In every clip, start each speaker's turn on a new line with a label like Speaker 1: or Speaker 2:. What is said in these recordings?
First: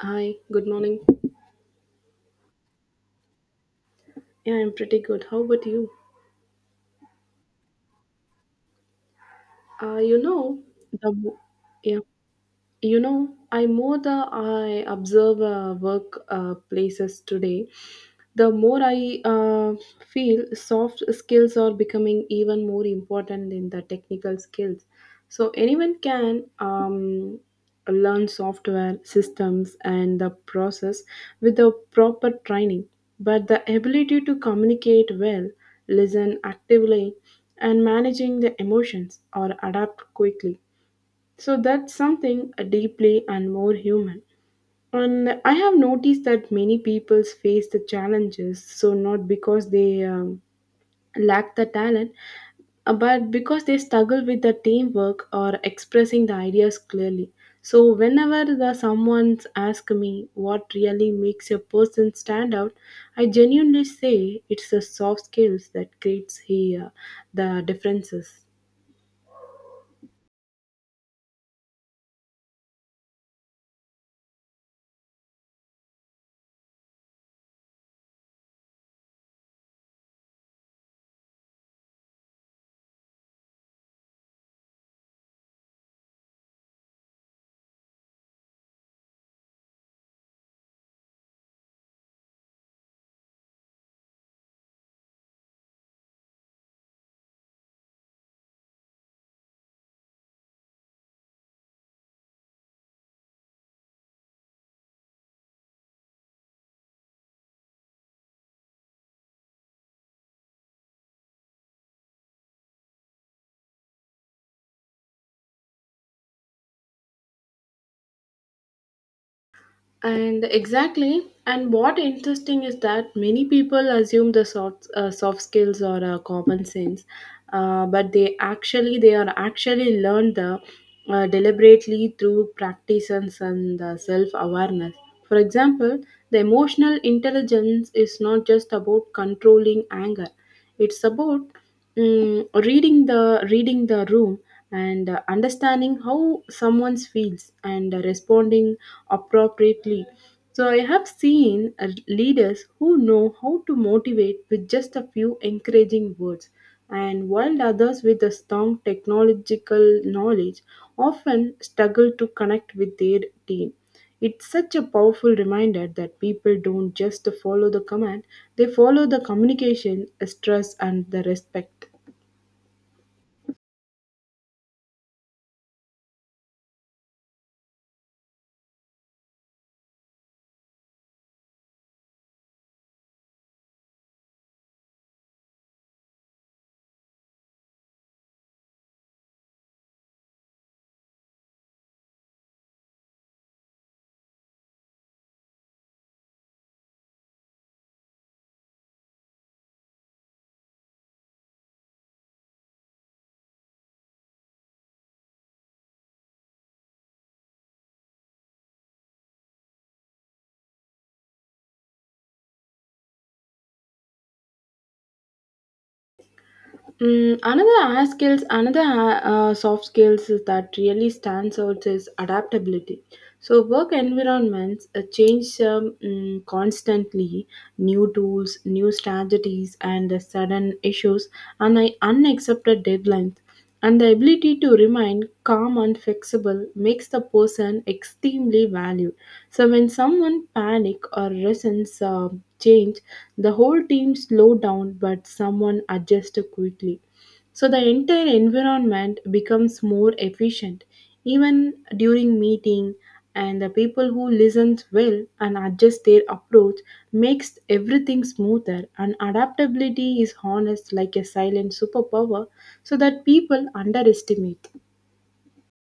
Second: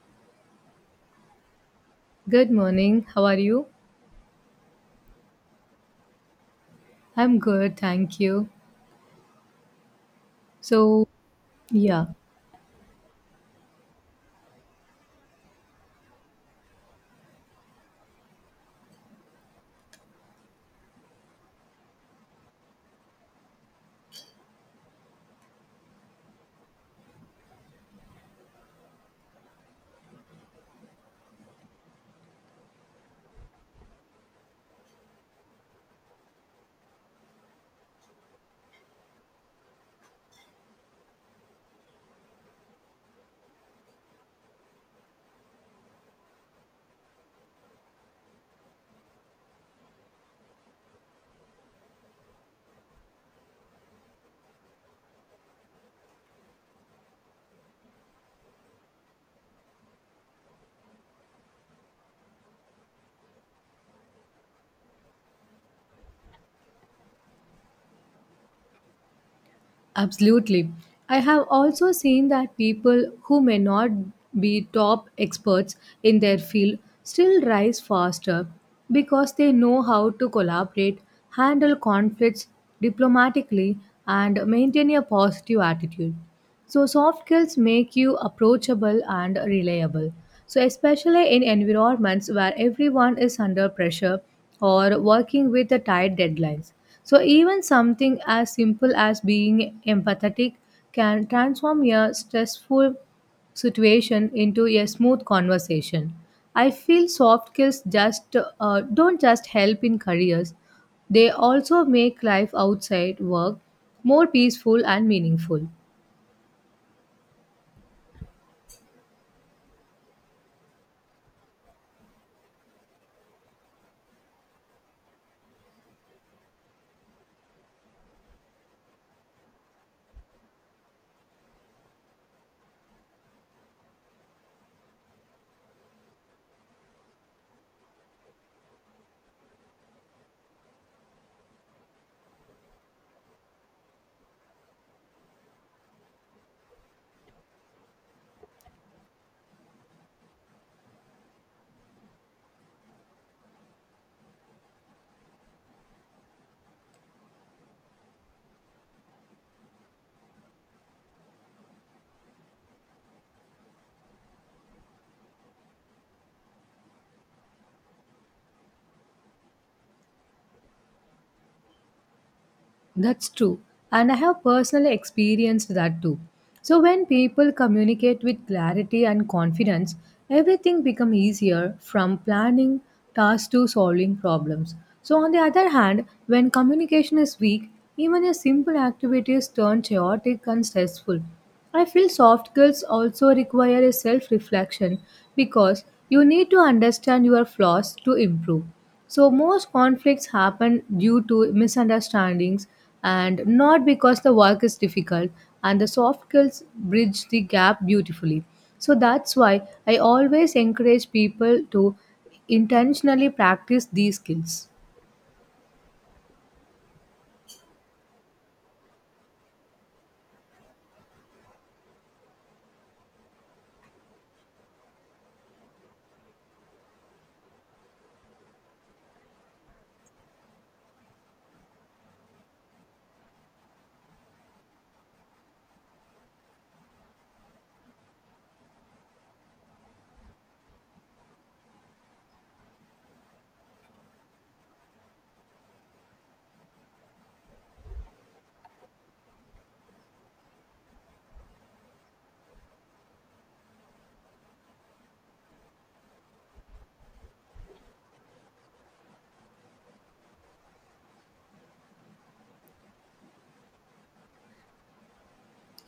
Speaker 1: Hi, good morning.
Speaker 2: Good morning. How are you?
Speaker 1: Yeah, I'm pretty good. How about you?
Speaker 2: I'm good, thank you.
Speaker 1: You know,
Speaker 2: So,
Speaker 1: the mo- yeah,
Speaker 2: yeah,
Speaker 1: you know, I more the I observe work places today. The more I feel, soft skills are becoming even more important than the technical skills. So anyone can learn software systems and the process with the proper training, but the ability to communicate well, listen actively, and managing the emotions or adapt quickly. So that's something deeply and more human. And I have noticed that many people face the challenges, so not because they lack the talent, but because they struggle with the teamwork or expressing the ideas clearly. So whenever the someone's ask me what really makes a person stand out, I genuinely say it's the soft skills that creates here the differences.
Speaker 2: absolutely. I have also seen that people who may not be top experts in their field still rise faster because they know how to collaborate, handle conflicts diplomatically, and maintain a positive attitude. So soft skills make you approachable and reliable, so especially in environments where everyone is under pressure or working with the tight deadlines. So even something as simple as being empathetic can transform your stressful situation into a smooth conversation. I feel soft skills just don't just help in careers. They also make life outside work more peaceful and meaningful.
Speaker 1: And exactly, and what interesting is that many people assume the soft skills are common sense, but they are actually learned deliberately through practices and self awareness. For example, the emotional intelligence is not just about controlling anger; it's about reading the room and understanding how someone feels and responding appropriately. So I have seen leaders who know how to motivate with just a few encouraging words and while others with a strong technological knowledge often struggle to connect with their team. It's such a powerful reminder that people don't just follow the command, they follow the communication, stress, and the respect.
Speaker 2: That's true. And I have personally experienced that too. So when people communicate with clarity and confidence, everything becomes easier, from planning tasks to solving problems. So on the other hand, when communication is weak, even a simple activity is turned chaotic and stressful. I feel soft skills also require a self reflection because you need to understand your flaws to improve. So, most conflicts happen due to misunderstandings and not because the work is difficult, and the soft skills bridge the gap beautifully. So, that's why I always encourage people to intentionally practice these skills.
Speaker 1: Another hard skills, another soft skills is that really stands out is adaptability. So work environments change constantly, new tools, new strategies, and sudden issues, and I unaccepted deadlines. And the ability to remain calm and flexible makes the person extremely valued. So when someone panic or resents change, the whole team slow down, but someone adjusts quickly, so the entire environment becomes more efficient even during meeting. And the people who listens well and adjust their approach makes everything smoother, and adaptability is honest like a silent superpower so that people underestimate.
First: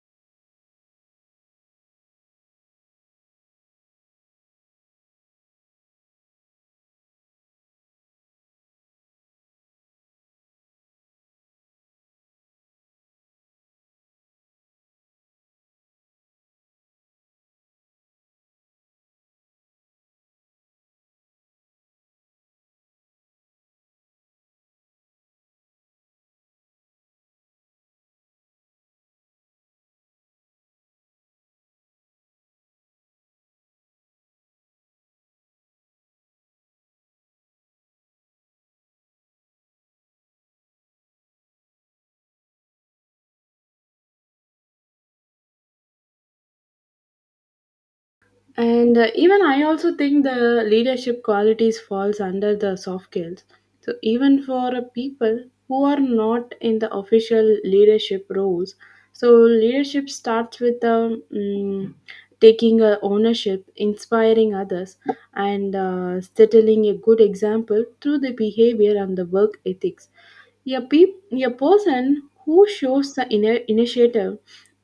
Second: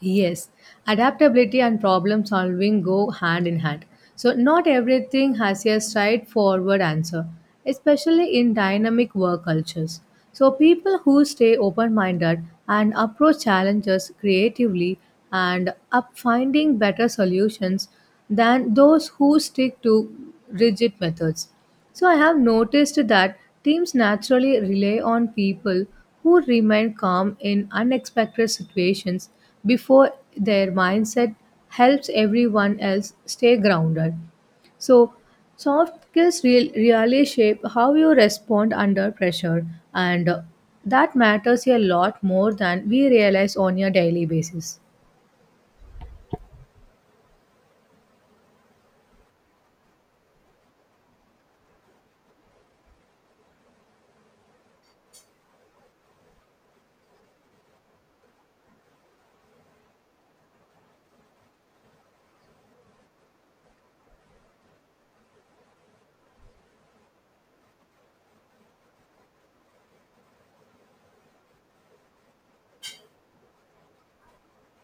Speaker 2: Yes, adaptability and problem solving go hand in hand. So, not everything has a straightforward answer, especially in dynamic work cultures. So, people who stay open minded and approach challenges creatively and up finding better solutions than those who stick to rigid methods. So I have noticed that teams naturally rely on people who remain calm in unexpected situations before their mindset helps everyone else stay grounded. So soft skills really shape how you respond under pressure, and that matters a lot more than we realize on a daily basis.
Speaker 1: And even I also think the leadership qualities falls under the soft skills so even for people who are not in the official leadership roles. So leadership starts with taking ownership, inspiring others and settling a good example through the behavior and the work ethics. A person who shows the initiative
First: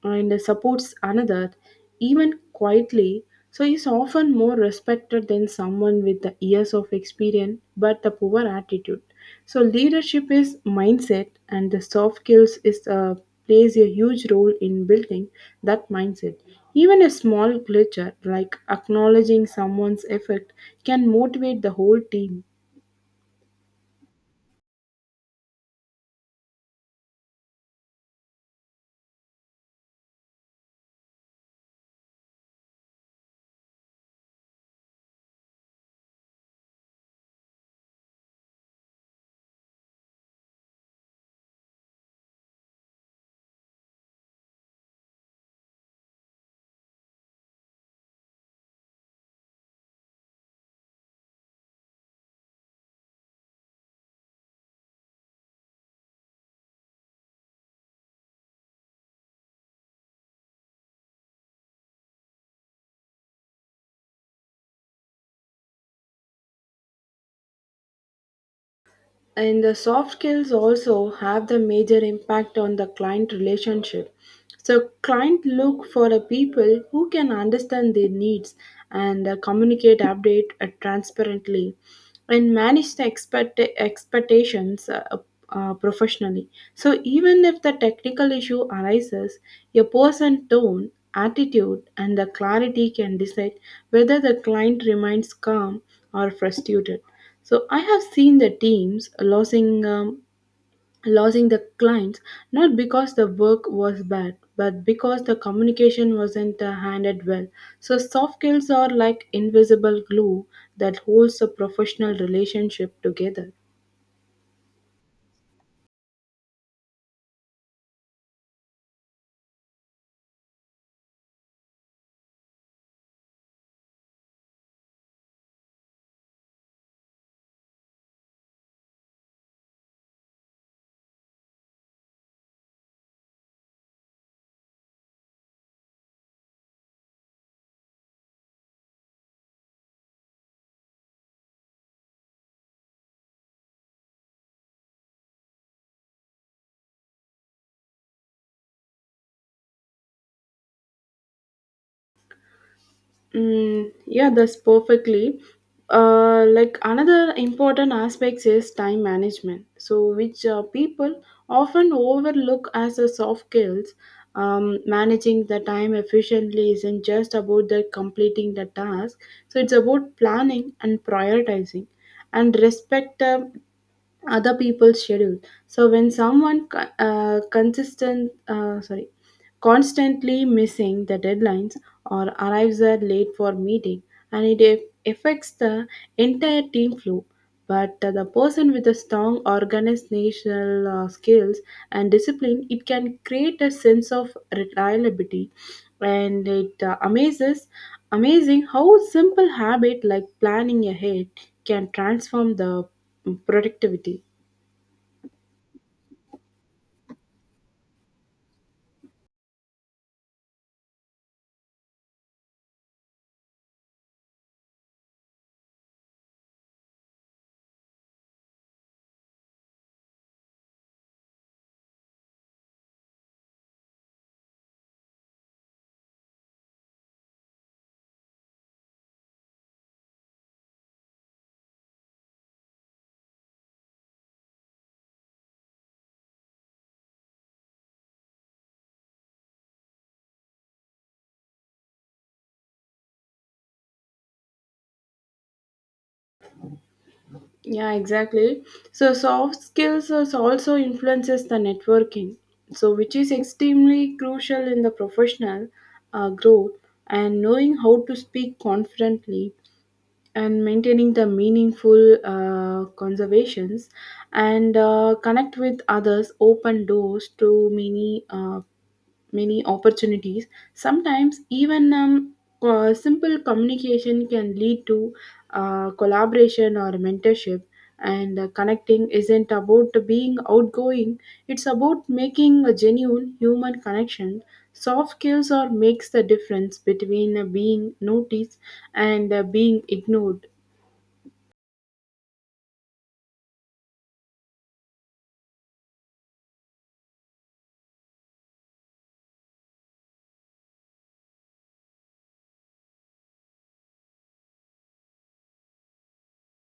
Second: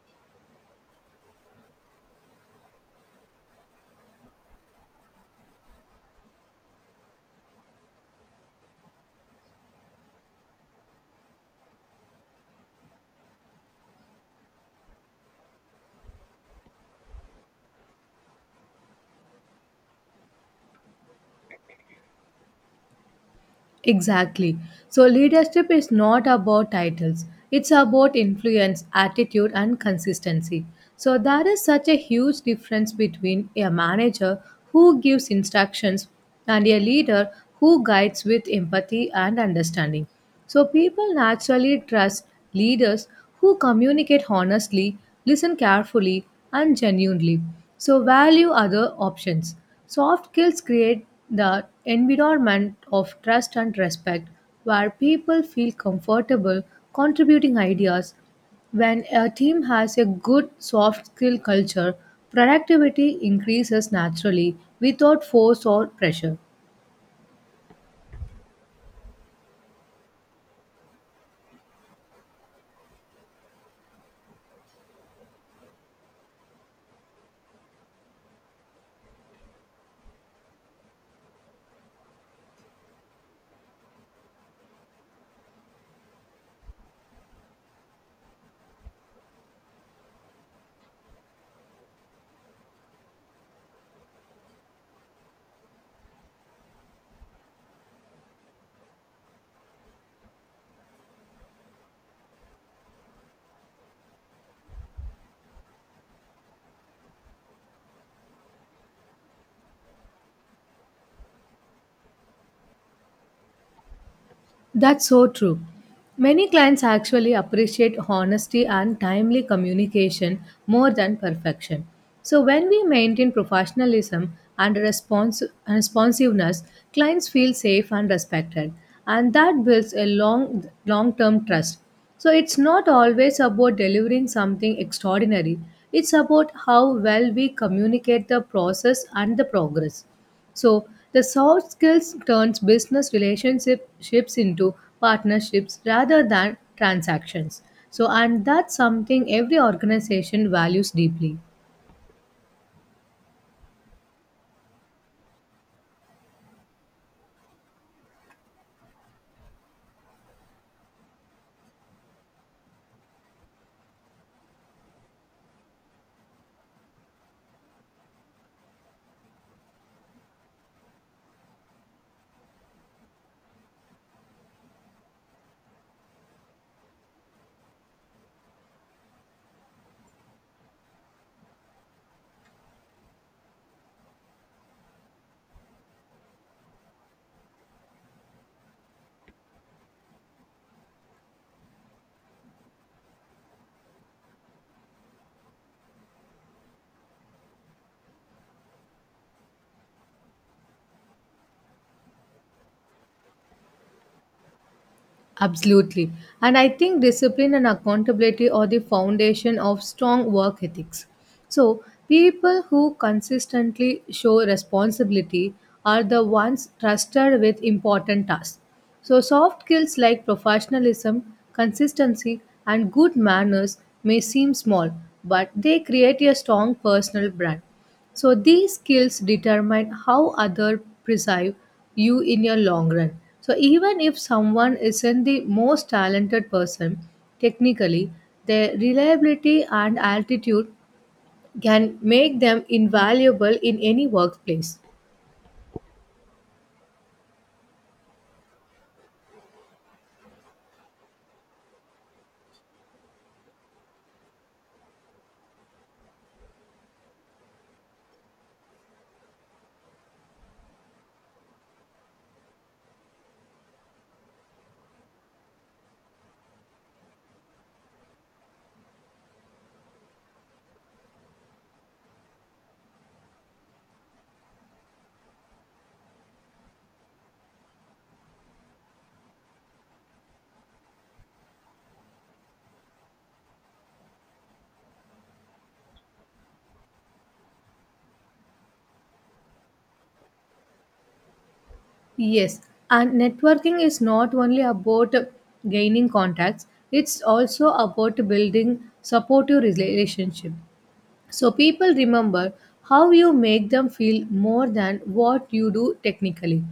Speaker 1: and supports another even quietly, so is often more respected than someone with the years of experience but the poor attitude. So leadership is mindset, and the soft skills is plays a huge role in building that mindset. Even a small glitch like acknowledging someone's effort can motivate the whole team.
Speaker 2: Exactly. So, leadership is not about titles, it's about influence, attitude, and consistency. So, there is such a huge difference between a manager who gives instructions and a leader who guides with empathy and understanding. So people naturally trust leaders who communicate honestly, listen carefully, and genuinely. So value other options. Soft skills create the environment of trust and respect where people feel comfortable contributing ideas. When a team has a good soft skill culture, productivity increases naturally without force or pressure.
Speaker 1: And the soft skills also have the major impact on the client relationship. So client look for a people who can understand their needs and communicate update transparently and manage the expectations professionally. So even if the technical issue arises, a person tone attitude and the clarity can decide whether the client remains calm or frustrated. So I have seen the teams losing the clients not because the work was bad, but because the communication wasn't handled well. So soft skills are like invisible glue that holds a professional relationship together.
Speaker 2: That's so true. Many clients actually appreciate honesty and timely communication more than perfection. So, when we maintain professionalism and responsiveness, clients feel safe and respected, and that builds a long long term trust. So, it's not always about delivering something extraordinary, it's about how well we communicate the process and the progress. So the soft skills turns business relationships into partnerships rather than transactions. So and that's something every organization values deeply.
Speaker 1: Yeah, that's perfectly. Like another important aspect is time management, so which people often overlook as a soft skills. Managing the time efficiently isn't just about the completing the task, so it's about planning and prioritizing, and respect the other people's schedule. So when someone constantly missing the deadlines or arrives at late for meeting, and it affects the entire team flow. But the person with a strong organizational skills and discipline it can create a sense of reliability, and it amazes amazing how simple habit like planning ahead can transform the productivity.
Speaker 2: Absolutely. And I think discipline and accountability are the foundation of strong work ethics. So, people who consistently show responsibility are the ones trusted with important tasks. So, soft skills like professionalism, consistency, and good manners may seem small, but they create a strong personal brand. So these skills determine how other perceive you in your long run. So even if someone isn't the most talented person technically, their reliability and altitude can make them invaluable in any workplace.
Speaker 1: Yeah, exactly. So soft skills is also influences the networking, so which is extremely crucial in the professional growth. And knowing how to speak confidently and maintaining the meaningful conversations and connect with others open doors to many opportunities. Sometimes, even simple communication can lead to collaboration or mentorship. And connecting isn't about being outgoing, it's about making a genuine human connection. Soft skills or makes the difference between being noticed and being ignored.
Speaker 2: Yes, and networking is not only about gaining contacts, it's also about building supportive relationship. So people remember how you make them feel more than what you do technically.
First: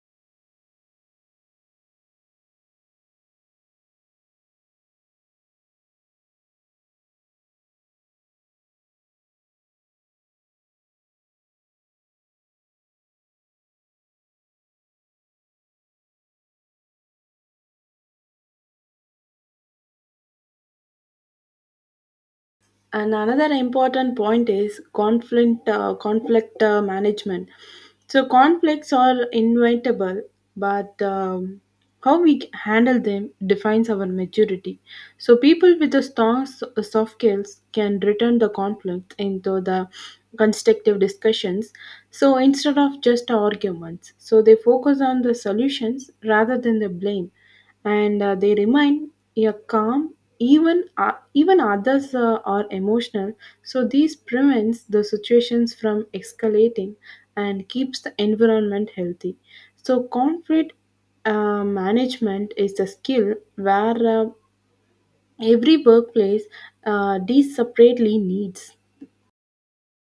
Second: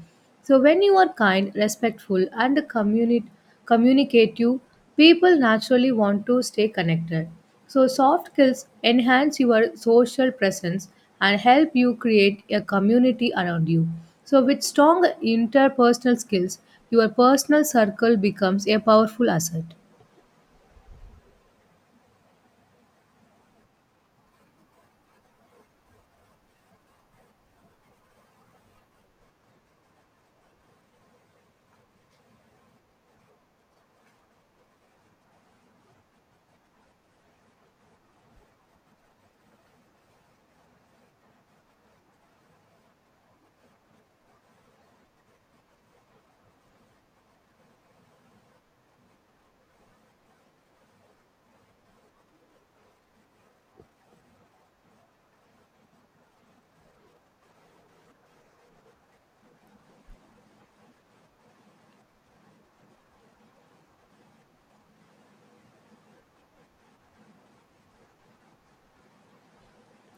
Speaker 2: So when you are kind, respectful, and communicative, people naturally want to stay connected. So soft skills enhance your social presence and help you create a community around you. So with strong interpersonal skills, your personal circle becomes a powerful asset.
Speaker 1: And another important point is conflict management. So conflicts are inevitable, but how we handle them defines our maturity. So people with a strong soft skills can return the conflict into the constructive discussions. So instead of just arguments, so they focus on the solutions rather than the blame, and they remain, yeah, calm even others are emotional. So this prevents the situations from escalating and keeps the environment healthy. So conflict management is a skill where every workplace these separately needs.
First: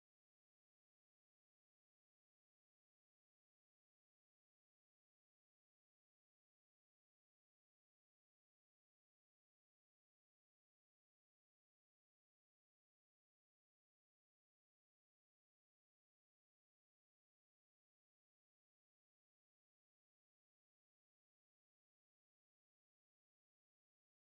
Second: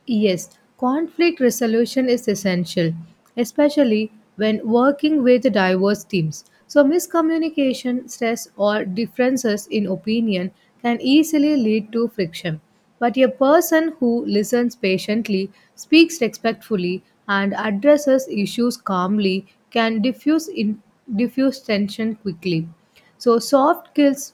Speaker 2: Yes, conflict resolution is essential, especially when working with diverse teams. So, miscommunication, stress, or differences in opinion can easily lead to friction. But a person who listens patiently, speaks respectfully, and addresses issues calmly can diffuse tension quickly. So,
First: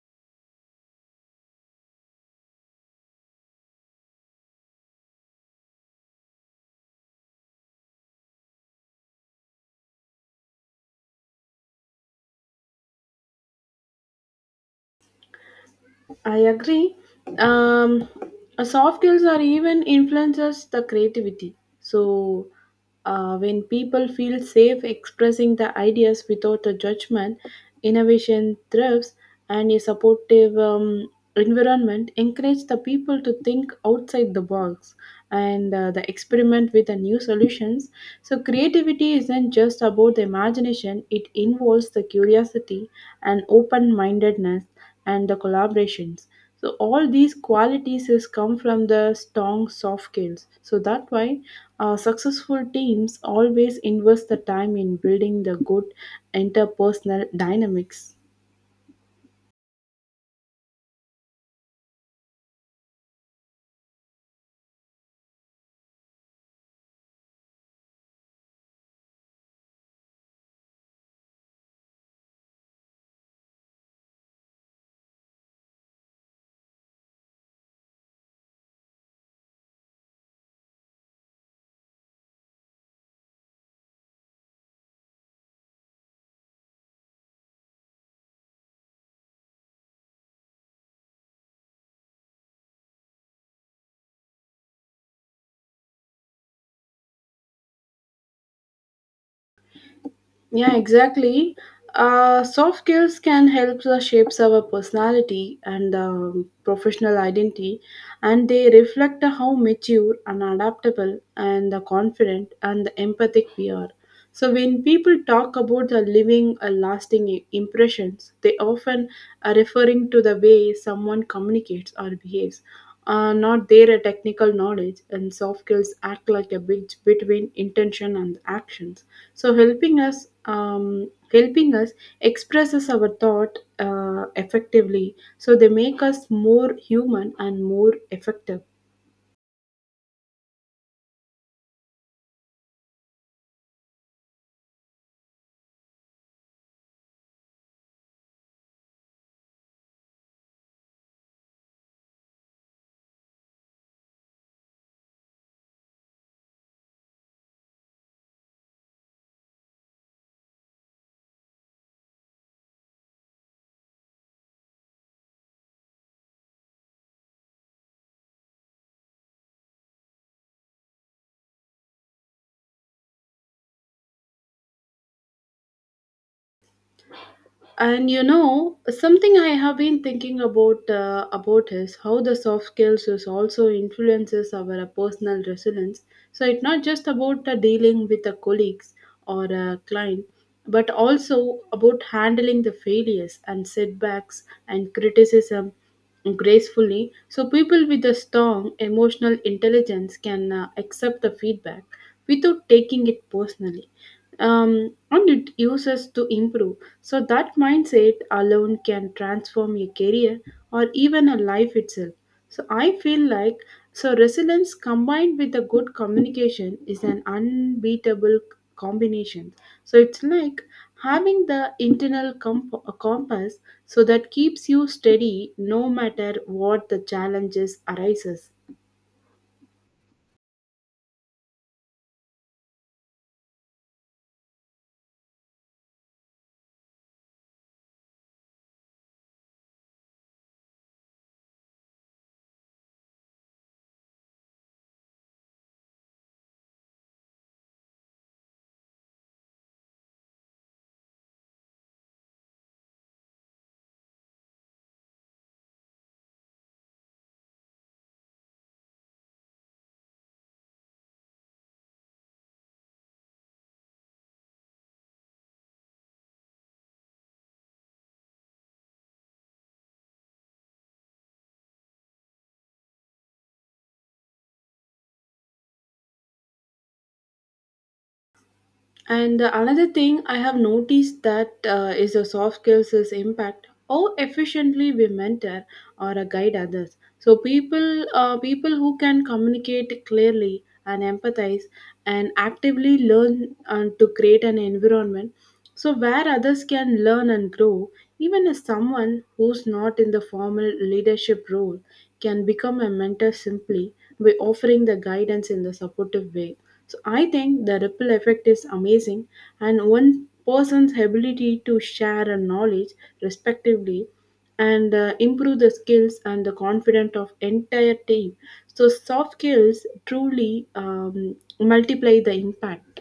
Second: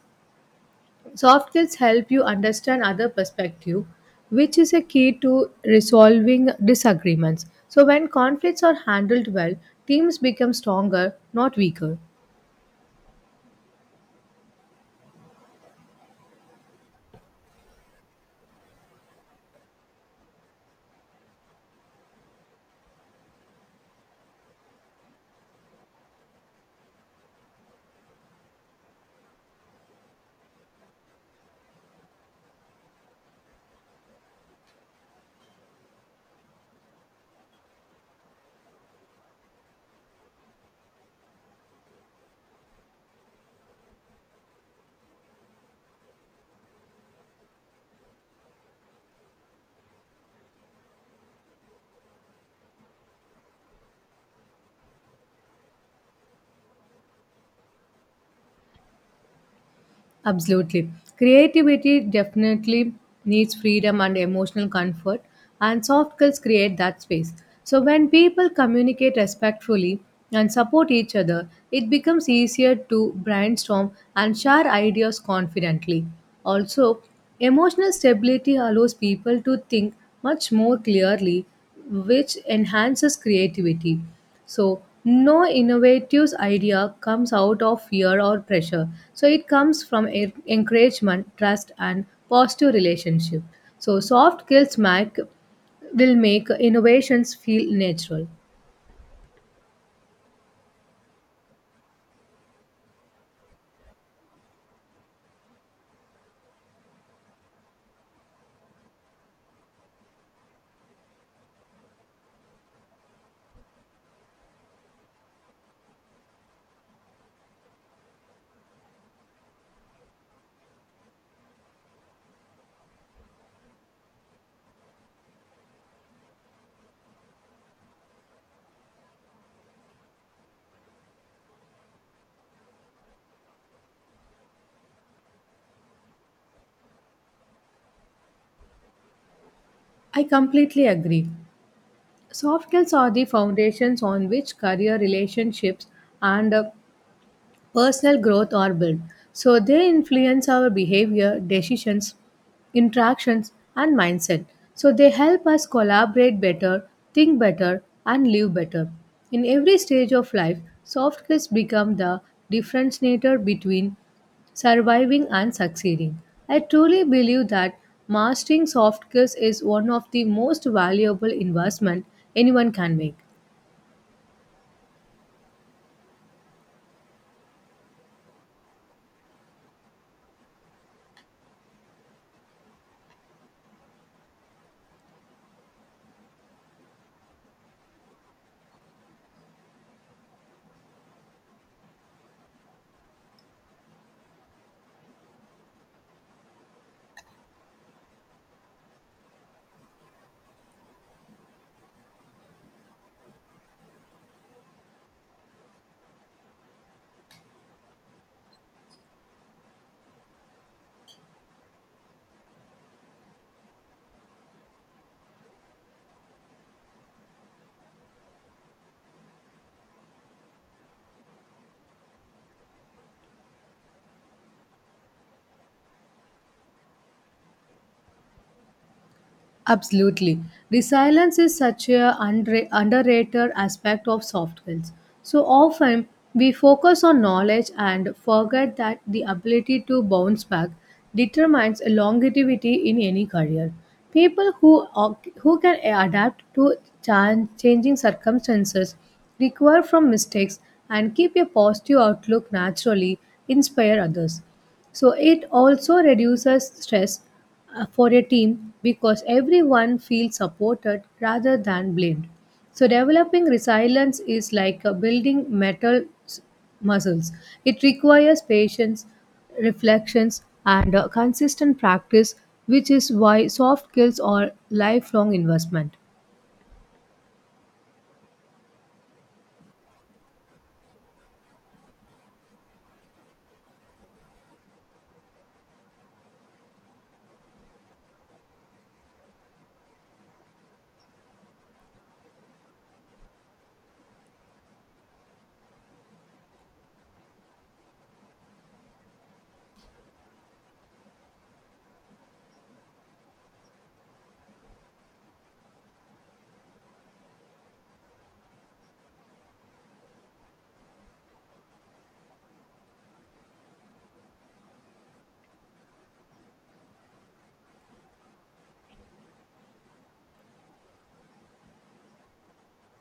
Speaker 2: soft skills help you understand other perspective, which is a key to resolving disagreements. So when conflicts are handled well, teams become stronger, not weaker.
Speaker 1: I agree. Um, soft skills are even influences the creativity. So when people feel safe expressing the ideas without the judgment, innovation thrives, and a supportive environment encourage the people to think outside the box and the experiment with the new solutions. So creativity isn't just about the imagination; it involves the curiosity and open-mindedness and the collaborations. So all these qualities is come from the strong soft skills. So that why successful teams always invest the time in building the good interpersonal dynamics.
Speaker 2: Absolutely. Creativity definitely needs freedom and emotional comfort, and soft skills create that space. So, when people communicate respectfully and support each other, it becomes easier to brainstorm and share ideas confidently. Also, emotional stability allows people to think much more clearly, which enhances creativity. So no innovative idea comes out of fear or pressure. So it comes from encouragement, trust, and positive relationship. So soft skills make will make innovations feel natural.
Speaker 1: Yeah, exactly. Soft skills can help us shapes our personality and professional identity, and they reflect how mature and adaptable and the confident and the empathic we are. So when people talk about the living a lasting impressions, they often are referring to the way someone communicates or behaves, not their technical knowledge. And soft skills act like a bridge between intention and actions, so helping us expresses our thought effectively, so they make us more human and more effective.
Speaker 2: I completely agree. Soft skills are the foundations on which career relationships and personal growth or built. So they influence our behavior, decisions, interactions, and mindset. So they help us collaborate better, think better, and live better. In every stage of life, soft skills become the differentiator between surviving and succeeding. I truly believe that mastering soft skills is one of the most valuable investment anyone can make.
Speaker 1: And you know, something I have been thinking about is how the soft skills is also influences our personal resilience. So it's not just about dealing with the colleagues or a client, but also about handling the failures and setbacks and criticism gracefully. So people with a strong emotional intelligence can accept the feedback without taking it personally, and it uses to improve, so that mindset alone can transform a career or even a life itself. So I feel like, so resilience combined with a good communication is an unbeatable combination. So it's like having the internal compass, so that keeps you steady no matter what the challenges arises.
Speaker 2: Absolutely. Resilience is such a underrated aspect of soft skills. So often we focus on knowledge and forget that the ability to bounce back determines longevity in any career. People are- who can adapt to changing circumstances, recover from mistakes, and keep a positive outlook naturally inspire others. So it also reduces stress for a team because everyone feels supported rather than blamed. So developing resilience is like building muscles. It requires patience, reflections, and consistent practice, which is why soft skills are lifelong investment.
Speaker 1: And another thing I have noticed that is the soft skills is impact how efficiently we mentor or guide others. So people who can communicate clearly and empathize and actively learn to create an environment so where others can learn and grow. Even as someone who's not in the formal leadership role, can become a mentor simply by offering the guidance in the supportive way. So I think the ripple effect is amazing, and one person's ability to share a knowledge respectively and improve the skills and the confidence of entire team, so soft skills truly multiply the impact.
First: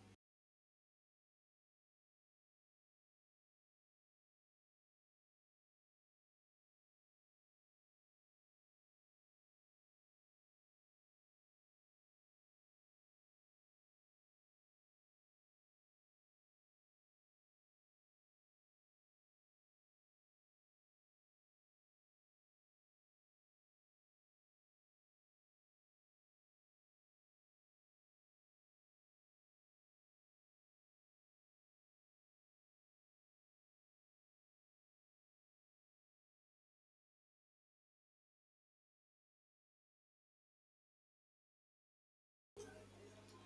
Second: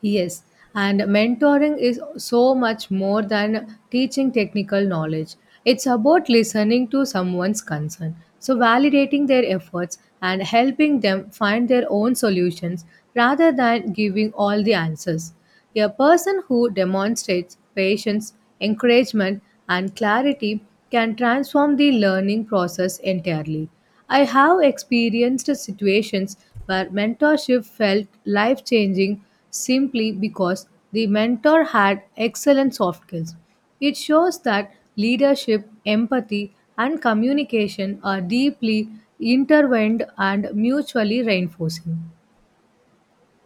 Speaker 2: Yes, and mentoring is so much more than teaching technical knowledge. It's about listening to someone's concern, so validating their efforts and helping them find their own solutions rather than giving all the answers. A person who demonstrates patience, encouragement, and clarity can transform the learning process entirely. I have experienced situations where mentorship felt life changing simply because the mentor had excellent soft skills. It shows that leadership, empathy, and communication are deeply intertwined and mutually reinforcing.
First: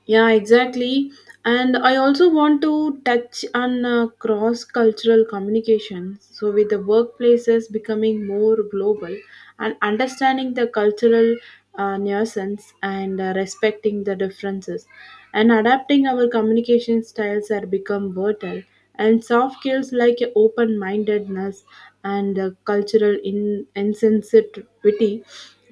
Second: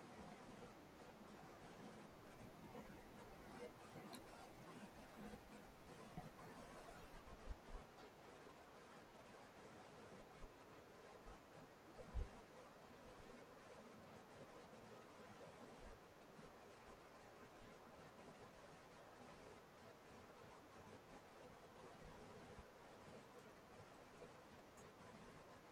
Speaker 1: Yeah, exactly. And I also want to touch on cross cultural communication. So, with the workplaces becoming more global, and understanding the cultural nuisance and respecting the differences and adapting our communication styles are become vital. And soft skills like open-mindedness and cultural insensitivity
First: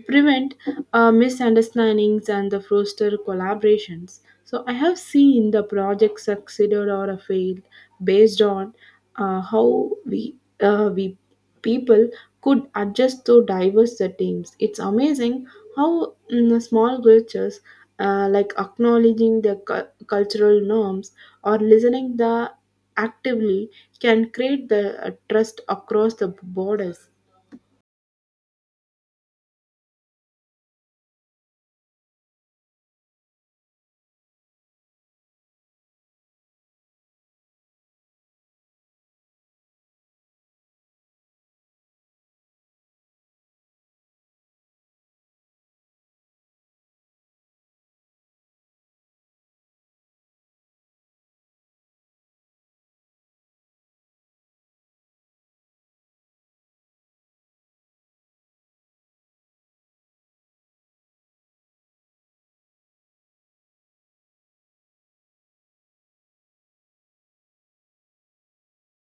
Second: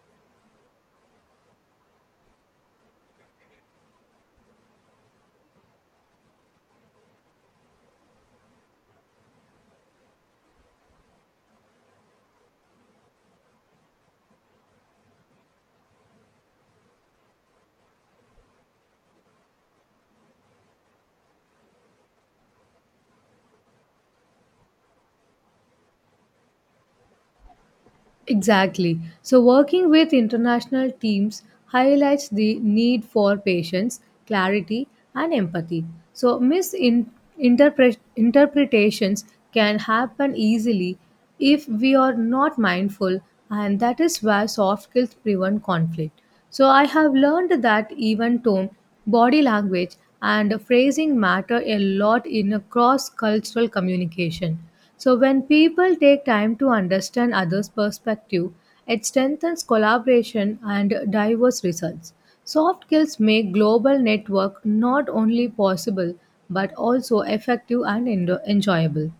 Speaker 1: prevent misunderstandings and the foster collaborations. So I have seen the project succeeded or failed based on how we people could adjust to diverse settings. It's amazing how small gestures like acknowledging the cultural norms or listening the actively can create the trust across the borders.
Speaker 2: Exactly. So, working with international teams highlights the need for patience, clarity, and empathy. So, misinterpretations can happen easily if we are not mindful, and that is where soft skills prevent conflict. So, I have learned that even tone, body language, and phrasing matter a lot in a cross cultural communication. So when people take time to understand others' perspective, it strengthens collaboration and diverse results. Soft skills make global network not only possible but also effective and enjoyable.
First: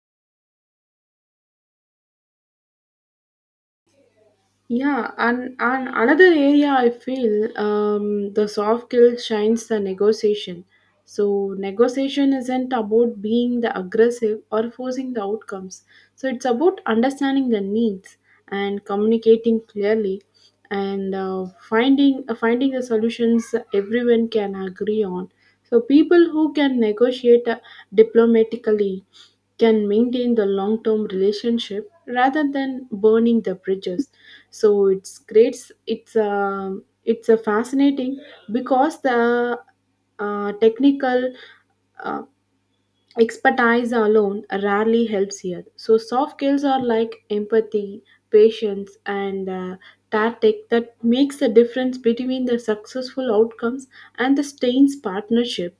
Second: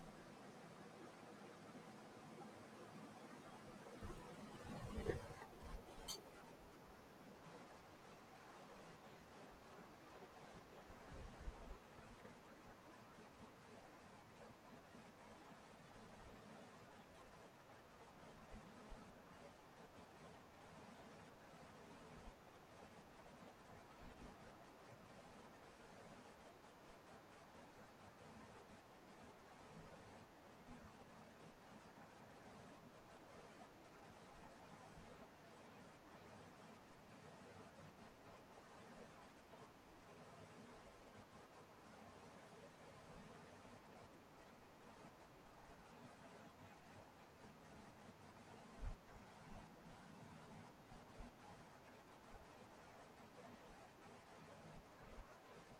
Speaker 1: Yeah, and another area I feel the soft skill shines the negotiation. So negotiation isn't about being the aggressive or forcing the outcomes. So it's about understanding the needs and communicating clearly and finding the solutions everyone can agree on. So people who can negotiate diplomatically can maintain the long term relationship rather than burning the bridges. So it's great, it's a it's a fascinating because the technical uh, expertise alone rarely helps here. So soft skills are like empathy, patience and tactic that makes the difference between the successful outcomes and the stains partnership.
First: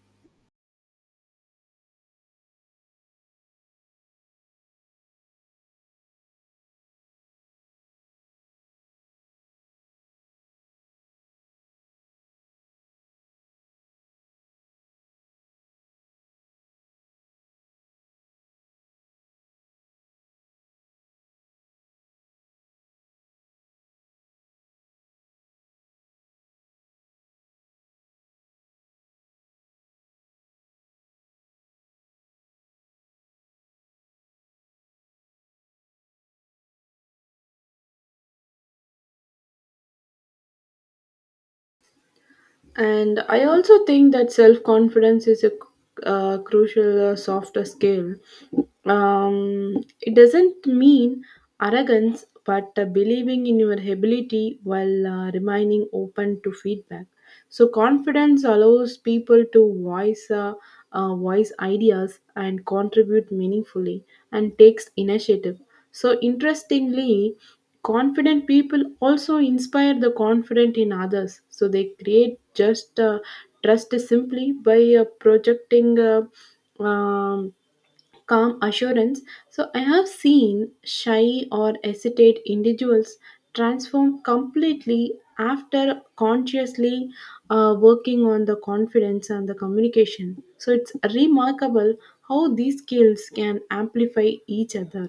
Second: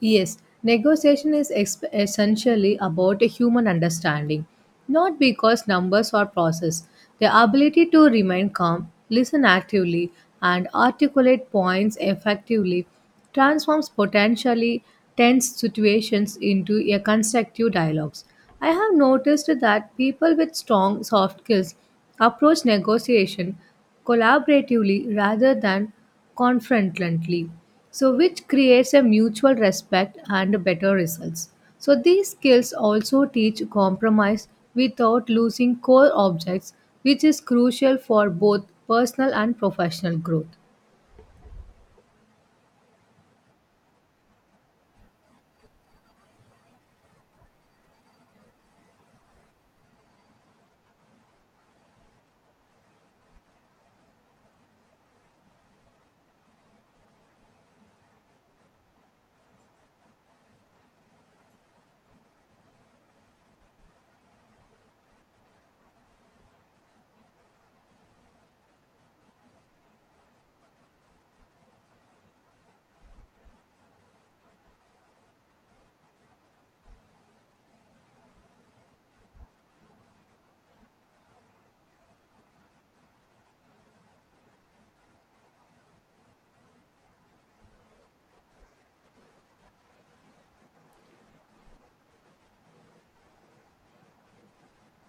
Speaker 2: Yes, negotiation is essentially about a human understanding, not because numbers or process. The ability to remain calm, listen actively, and articulate points effectively transforms potentially tense situations into a constructive dialogues. I have noticed that people with strong soft skills approach negotiation collaboratively rather than confidently, so which creates a mutual respect and better results. So these skills also teach compromise without losing core objects, which is crucial for both personal and professional growth.
Speaker 1: And I also think that self confidence is a crucial softer skill. It doesn't mean arrogance, but believing in your ability while remaining open to feedback. So confidence allows people to voice ideas and contribute meaningfully and takes initiative. So, interestingly, confident people also inspire the confident in others. So, they create just trust simply by projecting um, calm assurance. So, I have seen shy or hesitate individuals transform completely after consciously working on the confidence and the communication. So, it's remarkable how these skills can amplify each other.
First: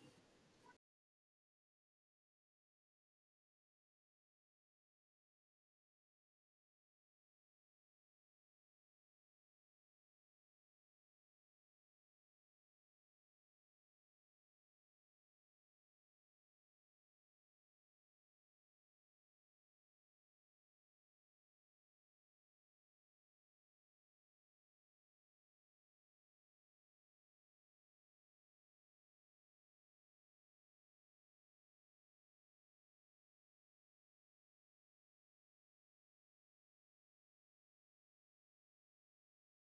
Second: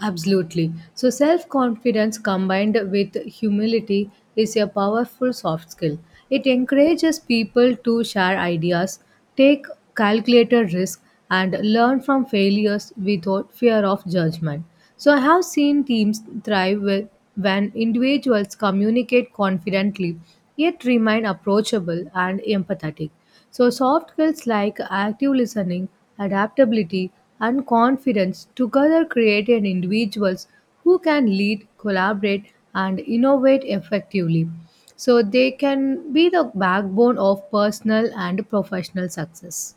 Speaker 2: Absolutely. So, self confidence combined with humility is a powerful soft skill. It encourages people to share ideas, take calculated risks, and learn from failures without fear of judgment. So, I have seen teams when individuals communicate confidently yet remain approachable and empathetic. So, soft skills like active listening, adaptability, and confidence together create an individuals who can lead, collaborate, and innovate effectively. So, they can be the backbone of personal and professional success.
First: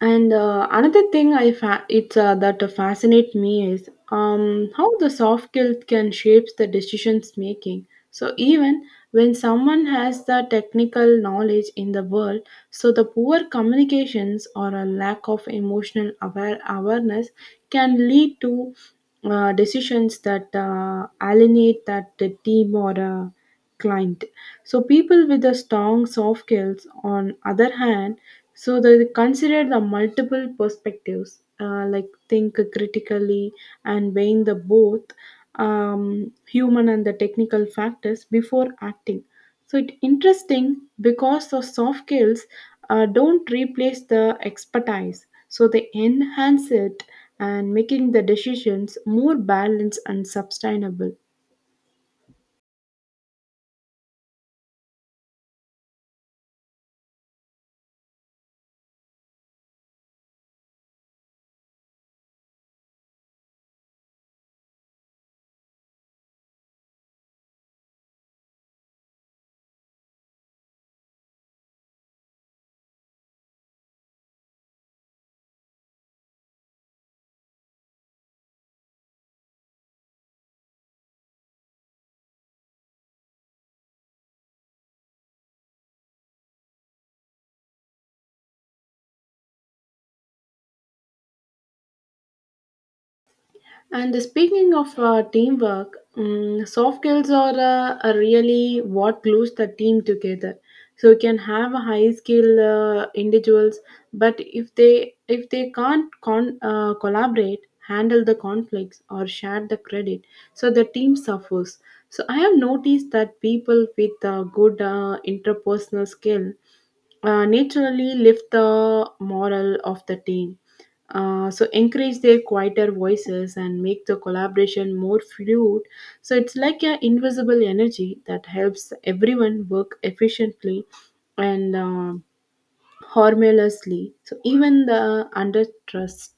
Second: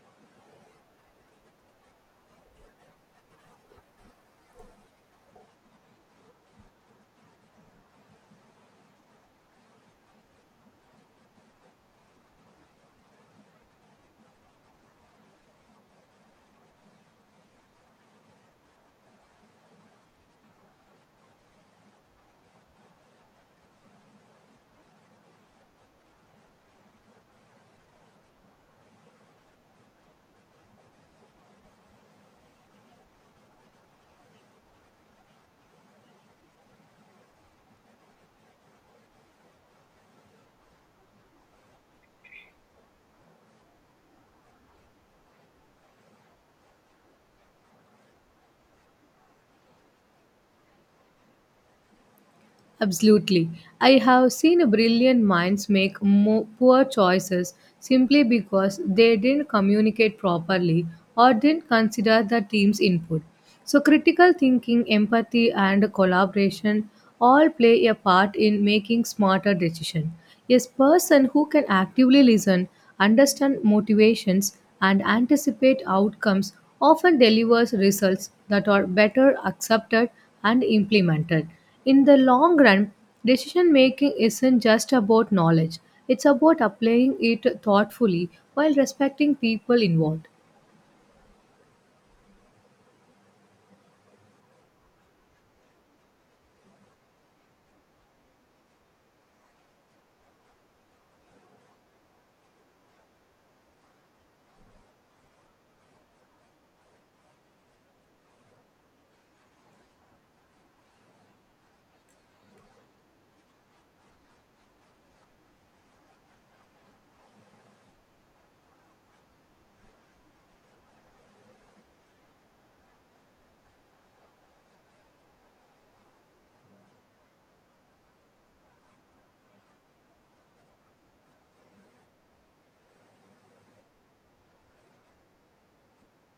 Speaker 1: And another thing I fa- it's that fascinate me is how the soft guilt can shape the decisions making. So even when someone has the technical knowledge in the world, so the poor communications or a lack of emotional awareness can lead to decisions that alienate that the team or client. So people with the strong soft skills, on other hand, so they consider the multiple perspectives, like think critically and weighing the both human and the technical factors before acting. So it's interesting because the soft skills don't replace the expertise, so they enhance it and making the decisions more balanced and sustainable.
Speaker 2: Absolutely. I have seen brilliant minds make poor choices simply because they didn't communicate properly or didn't consider the team's input. So, critical thinking, empathy, and collaboration all play a part in making smarter decisions. A person who can actively listen, understand motivations, and anticipate outcomes often delivers results that are better accepted and implemented. In the long run, decision making isn't just about knowledge, it's about applying it thoughtfully while respecting people involved.
Speaker 1: And speaking of teamwork, soft skills are really what glues the team together. So you can have a high skill individuals, but if they can't collaborate, handle the conflicts, or share the credit, so the team suffers. So I have noticed that people with good interpersonal skill naturally lift the morale of the team. So encourage their quieter voices and make the collaboration more fluid. So it's like an invisible energy that helps everyone work efficiently and harmlessly. So even the under trust.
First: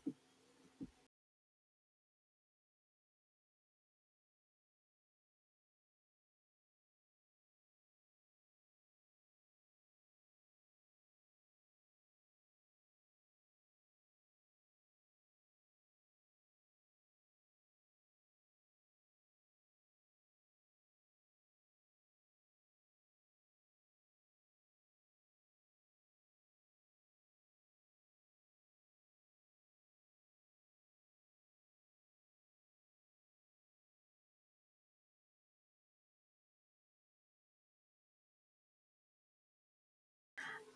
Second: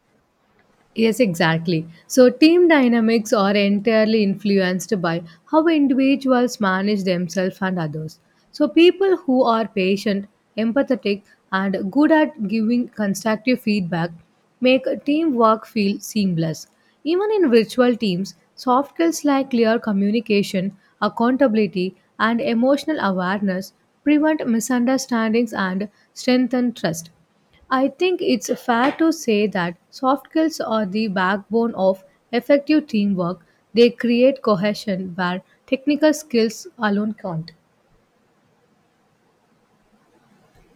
Speaker 2: Yes, exactly. So, team dynamics are entirely influenced by how individuals manage themselves and others. So, people who are patient, empathetic, and good at giving constructive feedback make teamwork feel seamless. Even in virtual teams, soft skills like clear communication, accountability, and emotional awareness prevent misunderstandings and strengthen trust. I think it's fair to say that soft skills are the backbone of effective teamwork. They create cohesion where technical skills alone can't.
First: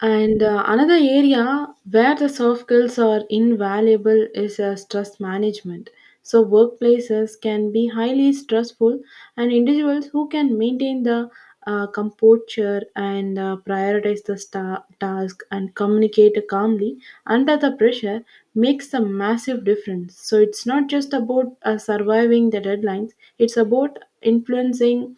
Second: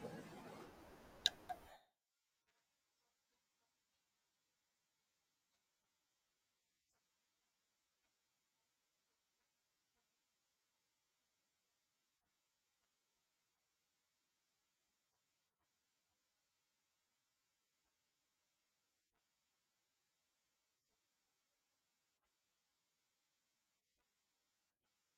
Speaker 1: And another area where the soft skills are invaluable is stress management. So, workplaces can be highly stressful, and individuals who can maintain the composure and prioritize the task and communicate calmly under the pressure makes a massive difference. So, it's not just about surviving the deadlines, it's about influencing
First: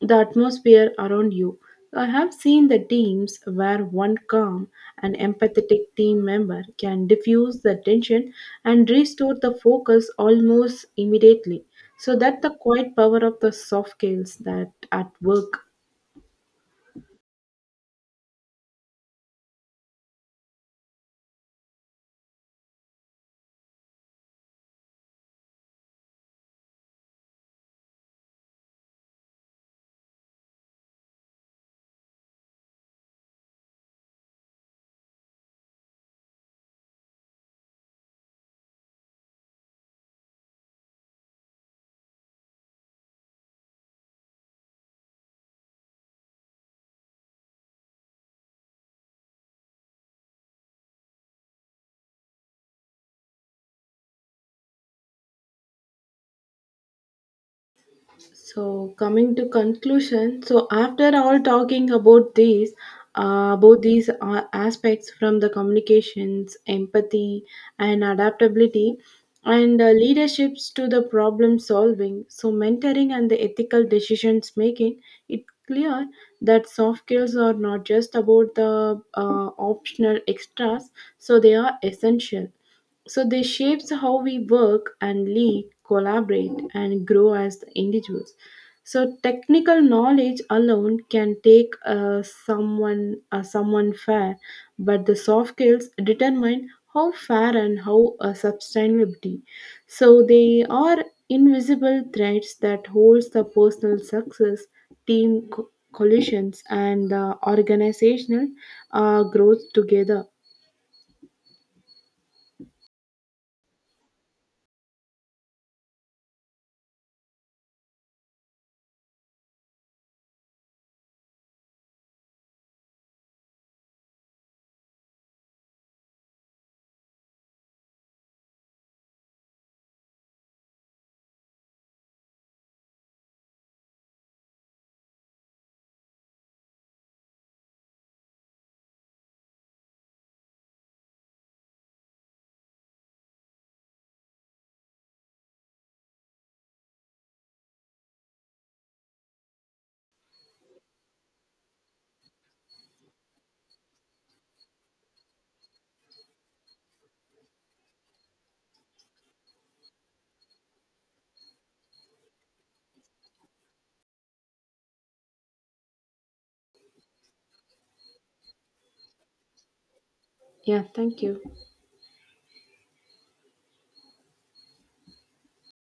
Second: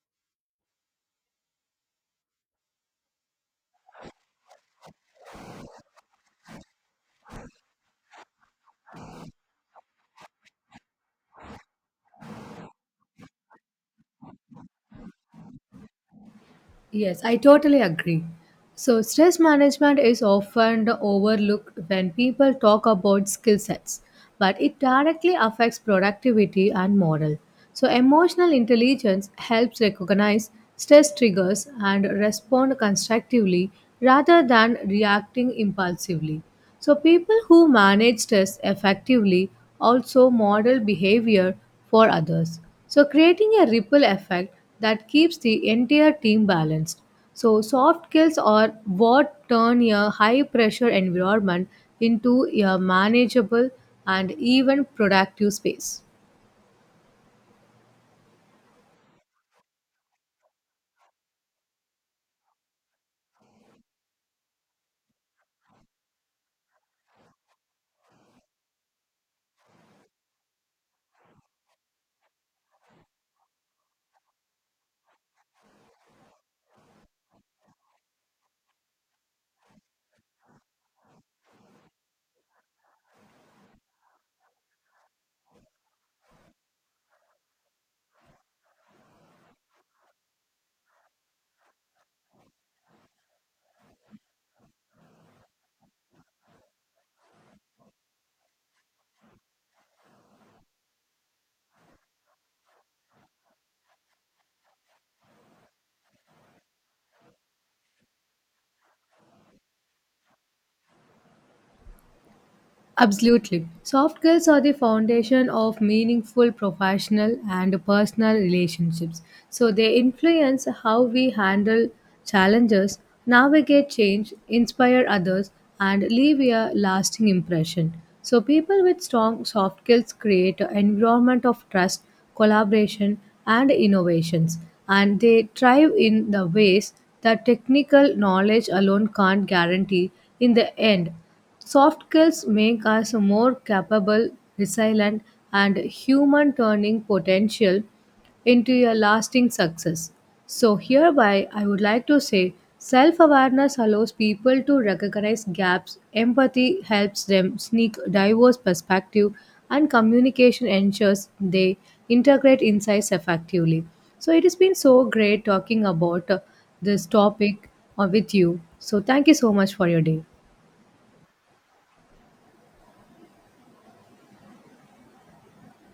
Speaker 1: the atmosphere around you. I have seen the teams where one calm and empathetic team member can diffuse the tension and restore the focus almost immediately. So that the quiet power of the soft skills that at work.
Speaker 2: Yes, I totally agree. So, stress management is often overlooked when people talk about skill sets, but it directly affects productivity and morale. So, emotional intelligence helps recognize stress triggers and respond constructively rather than reacting impulsively. So, people who manage stress effectively also model behavior for others, so creating a ripple effect that keeps the entire team balanced. So, soft skills are what turn a high pressure environment into a manageable and even productive space.
Speaker 1: So coming to conclusion, so after all talking about these, both these aspects from the communications, empathy, and adaptability, and leaderships to the problem solving, so mentoring and the ethical decisions making, it clear that soft skills are not just about the optional extras, so they are essential, so they shapes how we work and lead, collaborate and grow as the individuals. So technical knowledge alone can take someone fair, but the soft skills determine how fair and how sustainability. So they are invisible threads that holds the personal success, team collisions, and organizational growth together.
Speaker 2: Absolutely. Soft skills are the foundation of meaningful professional and personal relationships. So they influence how we handle challenges, navigate change, inspire others, and leave a lasting impression. So people with strong soft skills create an environment of trust, collaboration, and innovations, and they thrive in the ways that technical knowledge alone can't guarantee in the end. Soft skills make us more capable, resilient, and human turning potential into a lasting success. So, hereby, I would like to say self awareness allows people to recognize gaps, empathy helps them sneak diverse perspective, and communication ensures they integrate insights effectively. So, it has been so great talking about this topic with you. So, thank you so much for your day.
Speaker 1: Yeah, thank you.